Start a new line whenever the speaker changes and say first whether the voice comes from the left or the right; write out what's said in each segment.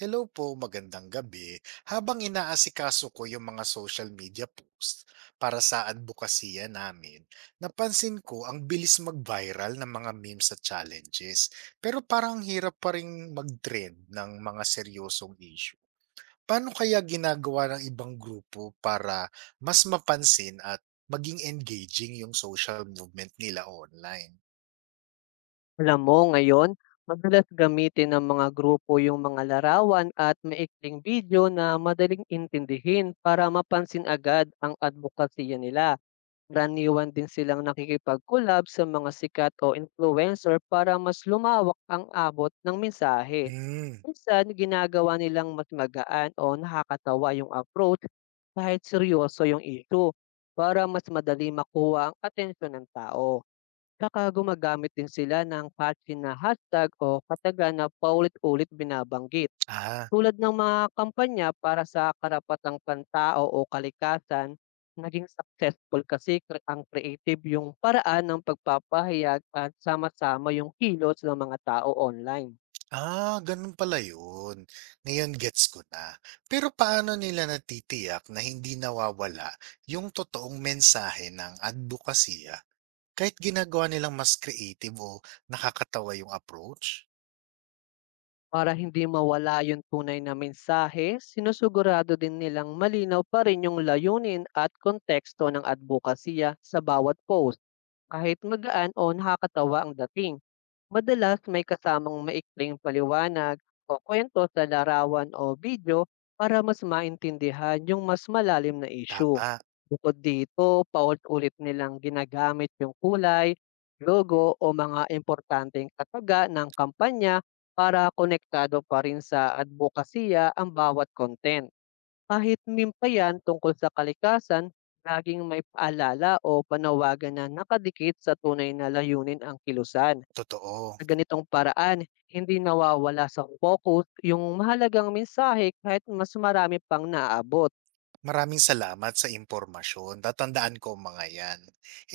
right: Hello po, magandang gabi. Habang inaasikaso ko yung mga social media posts para sa advokasya namin, napansin ko ang bilis mag-viral ng mga memes at challenges. Pero parang ang hirap pa rin mag-trend ng mga seryosong issue. Paano kaya ginagawa ng ibang grupo para mas mapansin at maging engaging yung social movement nila online?
left: Alam mo ngayon, madalas gamitin ng mga grupo yung mga larawan at maikling video na madaling intindihin para mapansin agad ang advokasya nila. Raniwan din silang nakikipag-collab sa mga sikat o influencer para mas lumawak ang abot ng mensahe.
right: Hmm,
left: Minsan, ginagawa nilang mas magaan o nakakatawa yung approach kahit seryoso yung issue para mas madali makuha ang atensyon ng tao. Tsaka gumagamit din sila ng catchy na hashtag o katagan na paulit-ulit binabanggit,
right: ah.
left: tulad ng mga kampanya para sa karapatang pantao o kalikasan. Naging successful kasi ang creative yung paraan ng pagpapahayag at sama-sama yung kilos ng mga tao online.
right: Ah, ganun pala yun. Ngayon gets ko na. Pero paano nila natitiyak na hindi nawawala yung totoong mensahe ng adbukasya kahit ginagawa nilang mas creative o nakakatawa yung approach?
left: Para hindi mawala yung tunay na mensahe, sinusugurado din nilang malinaw pa rin yung layunin at konteksto ng advokasya sa bawat post. Kahit magaan o nakakatawa ang dating, madalas may kasamang maikling paliwanag o kwento sa larawan o video para mas maintindihan yung mas malalim na issue.
right: Tama,
left: Bukod dito, paulit-ulit nilang ginagamit yung kulay, logo o mga importanteng kataga ng kampanya para konektado pa rin sa advokasya ang bawat content. Kahit meme pa yan tungkol sa kalikasan, laging may paalala o panawagan na nakadikit sa tunay na layunin ang kilusan.
right: totoo.
left: Sa ganitong paraan, hindi nawawala sa focus yung mahalagang mensahe kahit mas marami pang naabot.
right: Maraming salamat sa impormasyon. Tatandaan ko ang mga yan.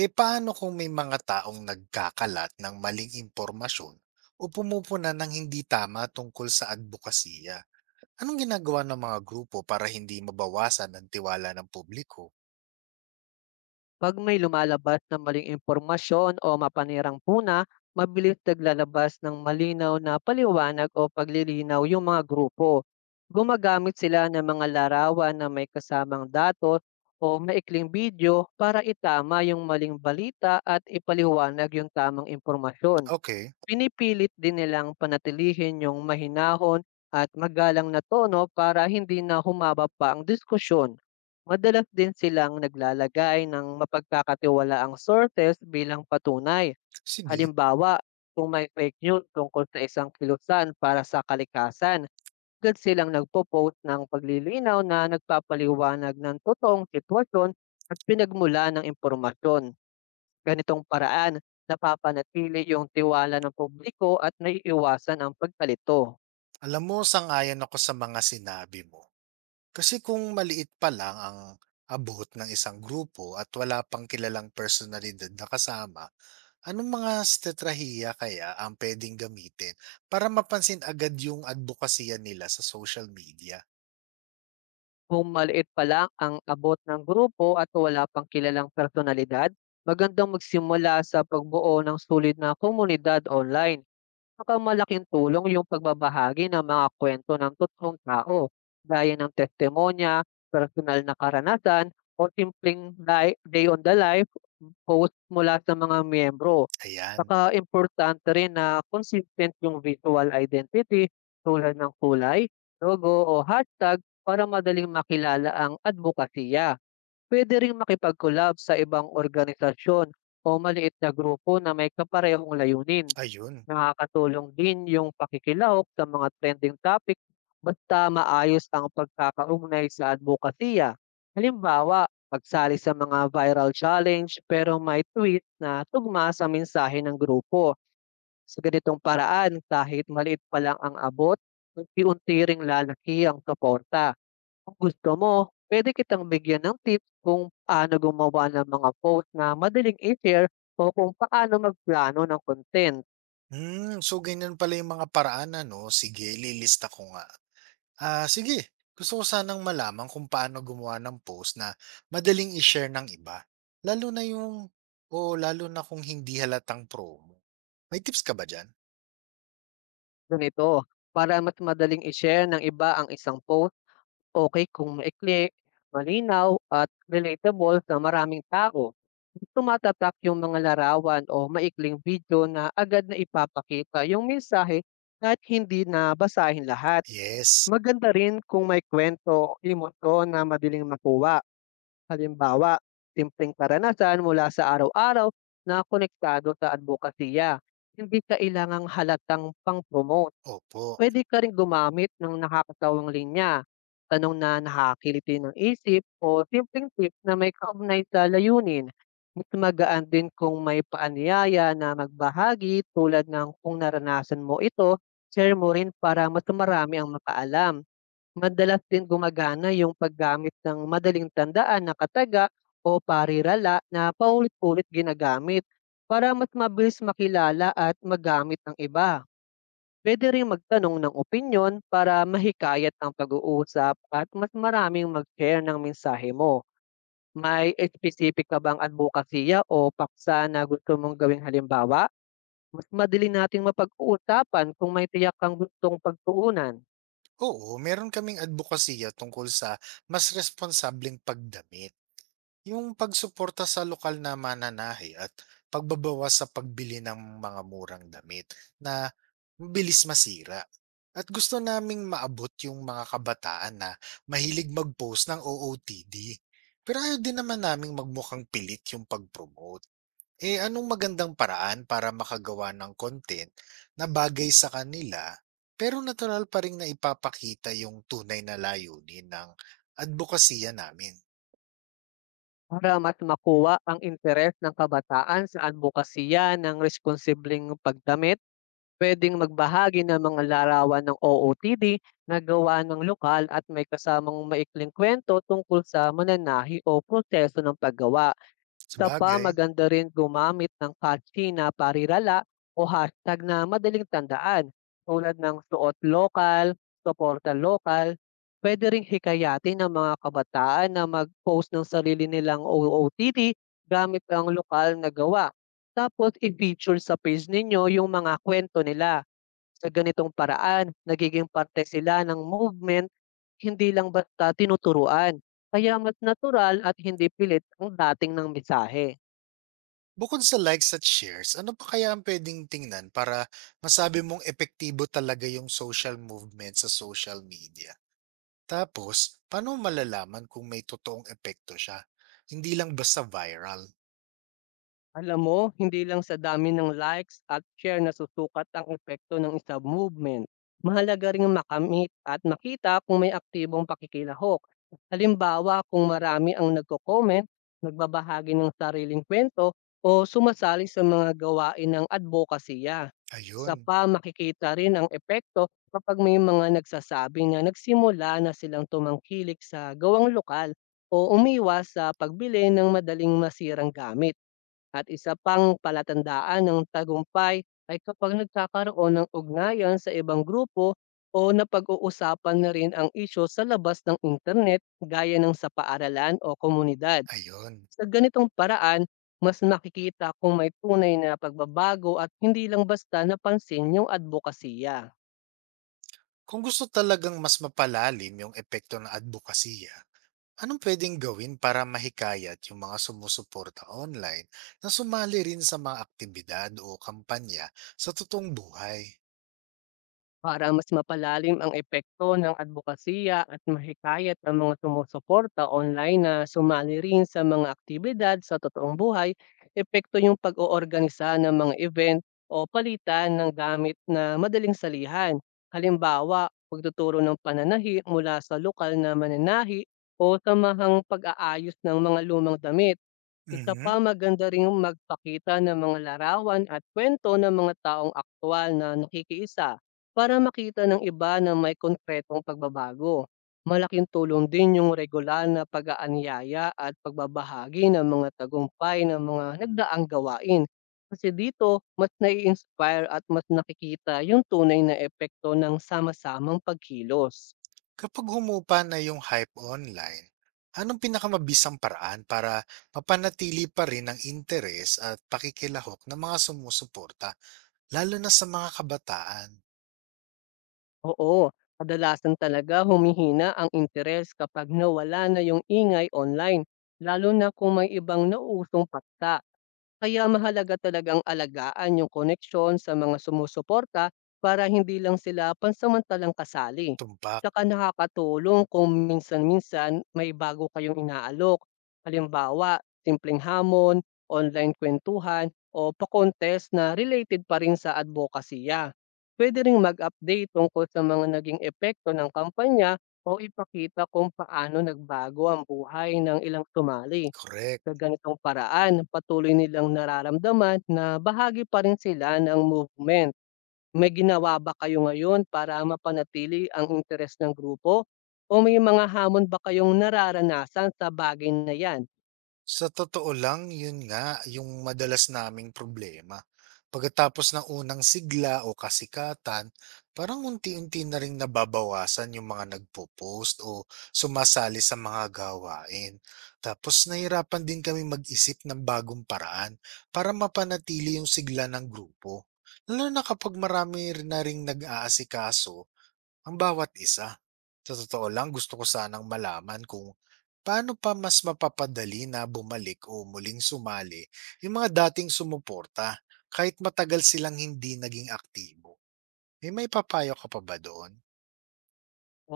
right: Eh paano kung may mga taong nagkakalat ng maling impormasyon o pumupuna ng hindi tama tungkol sa adbukasya? Anong ginagawa ng mga grupo para hindi mabawasan ang tiwala ng publiko?
left: 'Pag may lumalabas na maling impormasyon o mapanirang puna, mabilis naglalabas ng malinaw na paliwanag o paglilinaw yung mga grupo. Gumagamit sila ng mga larawan na may kasamang datos o maikling video para itama yung maling balita at ipaliwanag yung tamang impormasyon.
right: Okay.
left: Pinipilit din nilang panatilihin yung mahinahon at magalang na tono para hindi na humaba pa ang diskusyon. Madalas din silang naglalagay ng mapagkakatiwalaang sources bilang patunay.
right: Sige,
left: Halimbawa, kung may fake news tungkol sa isang kilusan para sa kalikasan, agad silang nagpo-post ng paglilinaw na nagpapaliwanag ng totoong sitwasyon at pinagmula ng impormasyon. Ganitong paraan, napapanatili yung tiwala ng publiko at naiiwasan ang pagkalito.
right: alam mo, sang-ayon ako sa mga sinabi mo. Kasi kung maliit pa lang ang abot ng isang grupo at wala pang kilalang personalidad na kasama, anong mga strategiya kaya ang pwedeng gamitin para mapansin agad yung advokasya nila sa social media?
left: Kung maliit pa lang ang abot ng grupo at wala pang kilalang personalidad, magandang magsimula sa pagbuo ng sulit na komunidad online. Pinakamalaking tulong yung pagbabahagi ng mga kuwento ng totoong tao, gaya ng testimonya, personal na karanasan, o simpleng li day on the life post mula sa mga miyembro.
right: Ayan,
left: Saka importante rin na consistent yung visual identity tulad ng kulay, logo, o hashtag para madaling makilala ang adbokasya. Pwede ring makipag sa ibang organisasyon o maliit na grupo na may kaparehong layunin.
right: ayun.
left: Nakakatulong din yung pakikilahok sa mga trending topic basta maayos ang pagkakaugnay sa adbokasya. Halimbawa, pagsali sa mga viral challenge pero may tweet na tugma sa mensahe ng grupo. Sa ganitong paraan, kahit maliit pa lang ang abot, unti-unti ring lalaki ang suporta. Kung gusto mo, pwede kitang bigyan ng tips kung paano gumawa ng mga post na madaling i-share o kung paano magplano ng content.
right: So ganyan pala yung mga paraan, ano? Sige, lilista ko nga. Ah, sige. Gusto ko sanang malaman kung paano gumawa ng post na madaling i-share ng iba. Lalo na yung, o lalo na kung hindi halatang promo. May tips ka ba dyan?
left: Ganito, para mas madaling i-share ng iba ang isang post, okay kung maikli, malinaw at relatable sa maraming tao. Tumatatak yung mga larawan o maikling video na agad na ipapakita yung mensahe at hindi na basahin lahat.
right: Yes.
left: Maganda rin kung may kwento o emosyon na madaling makuha. Halimbawa, simpleng karanasan mula sa araw-araw na konektado sa advokasya. Hindi kailangang halatang pang-promote.
right: Opo.
left: Puwede ka ring gumamit ng nakakatawang linya, tanong na nakakakiliti ng isip o simpleng tip na may kaugnay sa layunin. Mas magaan din kung may paanyaya na magbahagi tulad ng kung naranasan mo ito, share mo rin para mas marami ang makaalam. Madalas din gumagana yung paggamit ng madaling tandaan na kataga o parirala na paulit-ulit ginagamit para mas mabilis makilala at magamit ng iba. Puwede ring magtanong ng opinyon para mahikayat ang pag-uusap at mas maraming mag-share ng mensahe mo. May espesipik ka bang adbokasya o paksa na gusto mong gawing halimbawa? Mas madali nating mapag-uusapan kung may tiyak kang gustong pagtuunan
right: Oo, meron kaming advokasya tungkol sa mas responsableng pagdamit. Yung pagsuporta sa lokal na mananahi at pagbabawas sa pagbili ng mga murang damit na mabilis masira. At gusto naming maabot yung mga kabataan na mahilig mag-post ng OOTD. Pero ayaw din naman naming magmukhang pilit yung pag-promote. Eh anong magandang paraan para makagawa ng content na bagay sa kanila pero natural pa rin na ipapakita yung tunay na layunin ng advokasya namin?
left: para mas makuha ang interes ng kabataan sa adbokasya ng responsibleng pagdamit. Puwedeng magbahagi ng mga larawan ng OOTD na gawa ng lokal at may kasamang maikling kwento tungkol sa mananahi o proseso ng paggawa. Isa pa,
right: Sabagay.
left: maganda rin gumamit ng catchy na parirala o hashtag na madaling tandaan tulad ng "Suot Lokal", "Suporta Lokal". Puwede ring hikayatin ang mga kabataan na mag-post ng sarili nilang OOTD gamit ang lokal na gawa, tapos i-feature sa page ninyo yung mga kwento nila. Sa ganitong paraan, nagiging parte sila ng movement, hindi lang basta tinuturuan, kaya mas natural at hindi pilit ang dating ng mensahe.
right: Bukod sa likes at shares, ano pa kaya ang pwedeng tingnan para masabi mong epektibo talaga yung social movement sa social media? Tapos, paano malalaman kung may totoong epekto siya? Hindi lang basta viral.
left: Alam mo, hindi lang sa dami ng likes at share na susukat ang epekto ng isang movement. Mahalaga ring makamit at makita kung may aktibong pakikilahok. Halimbawa, kung marami ang nagko-comment, nagbabahagi ng sariling kwento, o sumasali sa mga gawain ng advokasya. Sa
right: Ayun,
left: pa, makikita rin ang epekto kapag may mga nagsasabi na nagsimula na silang tumangkilik sa gawang lokal o umiwas sa pagbili ng madaling masirang gamit, at isa pang palatandaan ng tagumpay ay kapag nagkakaroon ng ugnayan sa ibang grupo o napag-uusapan na rin ang isyu sa labas ng internet gaya ng sa paaralan o komunidad.
right: ayun.
left: Sa ganitong paraan, mas nakikita kung may tunay na pagbabago at hindi lang basta napansin yung adbokasya.
right: Kung gusto talagang mas mapalalim yung epekto ng advokasya, anong pwedeng gawin para mahikayat yung mga sumusuporta online na sumali rin sa mga aktibidad o kampanya sa totoong buhay?
left: Para mas mapalalim ang epekto ng adbokasya at mahikayat ang mga sumusuporta online na sumali rin sa mga aktibidad sa totoong buhay, epekto yung pag-oorganisa ng mga event o palitan ng gamit na madaling salihan. Halimbawa, pagtuturo ng pananahi mula sa lokal na mananahi o samahang pag-aayos ng mga lumang damit. Isa pa,
right: Mhm.
left: maganda rin magpakita ng mga larawan at kwento ng mga taong aktwal na nakikiisa para makita ng iba na may konkretong pagbabago. Malaking tulong din yung regular na pag-aanyaya at pagbabahagi ng mga tagumpay ng mga nagdaang gawain. Kasi dito, mas nai-inspire at mas nakikita yung tunay na epekto ng sama-samang pagkilos.
right: Kapag humupa na yung hype online, anong pinakamabisang paraan para mapanatili pa rin ang interes at pakikilahok ng mga sumusuporta, lalo na sa mga kabataan?
left: Oo, kadalasan talaga humihina ang interes kapag nawala na yung ingay online, lalo na kung may ibang nausong paksa. Kaya mahalaga talagang alagaan yung koneksyon sa mga sumusuporta para hindi lang sila pansamantalang kasali.
right: Tumpak,
left: Tsaka nakakatulong kung minsan-minsan may bago kayong inaalok. Halimbawa, simpleng hamon, online kwentuhan, o pa-contest na related pa rin sa advokasya. Pwede ring mag-update tungkol sa mga naging epekto ng kampanya o ipakita kung paano nagbago ang buhay ng ilang sumali.
right: korek.
left: Sa ganitong paraan, patuloy nilang nararamdaman na bahagi pa rin sila ng movement. May ginawa ba kayo ngayon para mapanatili ang interes ng grupo o may mga hamon ba kayong nararanasan sa bagay na 'yan?
right: Sa totoo lang, yun nga yung madalas naming problema. Pagkatapos ng unang sigla o kasikatan, parang unti-unti na ring nababawasan yung mga nagpo-post o sumasali sa mga gawain. Tapos nahirapan din kami mag-isip ng bagong paraan para mapanatili yung sigla ng grupo. Lalo na kapag marami na ring nag-aasikaso ang bawat isa. Sa totoo lang, gusto ko sanang malaman kung paano pa mas mapapadali na bumalik o muling sumali yung mga dating sumuporta kahit matagal silang hindi naging aktibo? Eh, may maipapayo ka pa ba doon?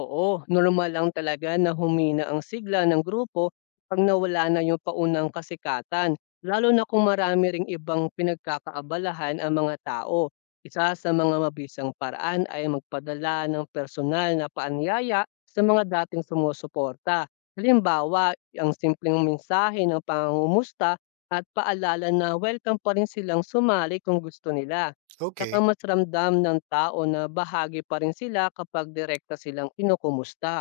left: Oo, normal lang talaga na humina ang sigla ng grupo pag nawala na yung paunang kasikatan, lalo na kung marami ring ibang pinagkakaabalahan ang mga tao. Isa sa mga mabisang paraan ay magpadala ng personal na paanyaya sa mga dating sumusuporta. Halimbawa, ang simpleng mensahe ng pangungumusta at paalala na welcome pa rin silang sumali kung gusto nila. Tsaka
right: Okey,
left: mas ramdam ng tao na bahagi pa rin sila kapag direkta silang kinukumusta.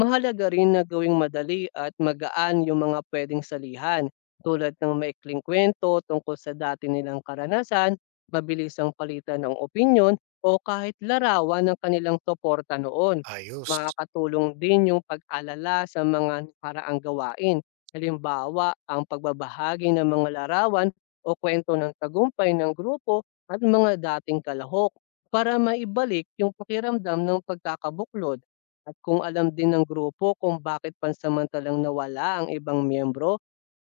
left: Mahalaga rin na gawing madali at magaan yung mga pwedeng salihan, tulad ng maikling kwento tungkol sa dati nilang karanasan, mabilis ang palitan ng opinyon, o kahit larawan ng kanilang suporta noon.
right: ayos.
left: Makakatulong din yung pag-alala sa mga nakaraang gawain, halimbawa ang pagbabahagi ng mga larawan o kwento ng tagumpay ng grupo at mga dating kalahok, para maibalik yung pakiramdam ng pagkakabuklod. At kung alam din ng grupo kung bakit pansamantalang nawala ang ibang miyembro,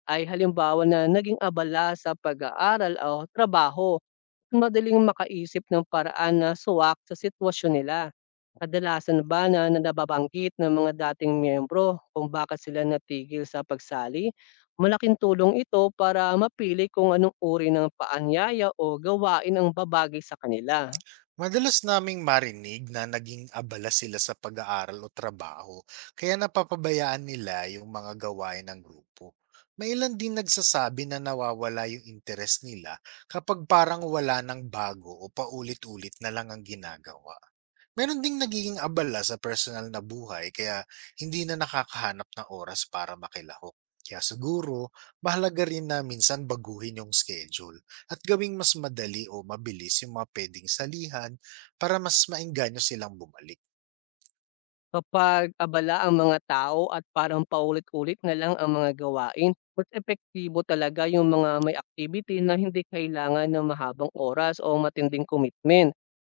left: ay halimbawa na naging abala sa pag-aaral o trabaho, madaling makaisip ng paraan na suwak sa sitwasyon nila. Kadalasan ba na na nababanggit ng mga dating miyembro kung bakit sila natigil sa pagsali? Malaking tulong ito para mapili kung anong uri ng paanyaya o gawain ang babagay sa kanila.
right: Madalas naming marinig na naging abala sila sa pag-aaral o trabaho kaya napapabayaan nila yung mga gawain ng grupo. May ilan din nagsasabi na nawawala yung interes nila kapag parang wala ng bago o paulit-ulit na lang ang ginagawa. Meron ding nagiging abala sa personal na buhay kaya hindi na nakakahanap ng oras para makilahok. Kaya siguro, mahalaga rin na minsan baguhin yung schedule at gawing mas madali o mabilis yung mga pwedeng salihan para mas maengganyo silang bumalik.
left: Kapag abala ang mga tao at parang paulit-ulit na lang ang mga gawain, mas epektibo talaga yung mga may activity na hindi kailangan ng mahabang oras o matinding commitment.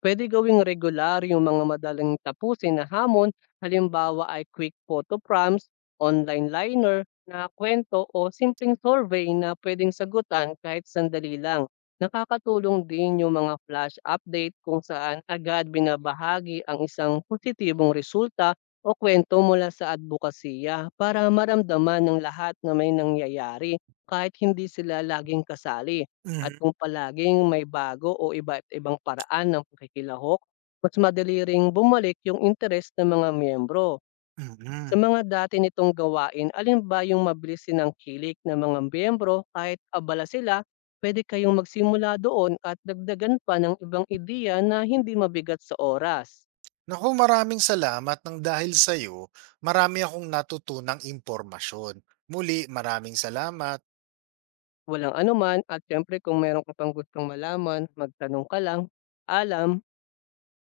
left: Pwede gawing regular yung mga madaling tapusin na hamon, halimbawa ay quick photo prompts, online liner na kwento o simpleng survey na pwedeng sagutan kahit sandali lang. Nakakatulong din yung mga flash update kung saan agad binabahagi ang isang positibong resulta o kwento mula sa adbukasya para maramdaman ng lahat na may nangyayari kahit hindi sila laging kasali. At
right: Mhm,
left: kung palaging may bago o iba't ibang paraan ng pakikilahok, mas madali ring bumalik yung interes ng mga miyembro. Sa
right: mhm.
left: mga dati nitong gawain, alin ba yung mabilis sinangkilik ng mga miyembro kahit abala sila? Puwede kayong magsimula doon at dagdagan pa ng ibang ideya na hindi mabigat sa oras.
right: Naku, maraming salamat ng dahil sa'yo, marami akong natutunang impormasyon. Muli, maraming salamat.
left: Walang anuman, at siyempre kung meron ka pang gustong malaman, magtanong ka lang. Paalam.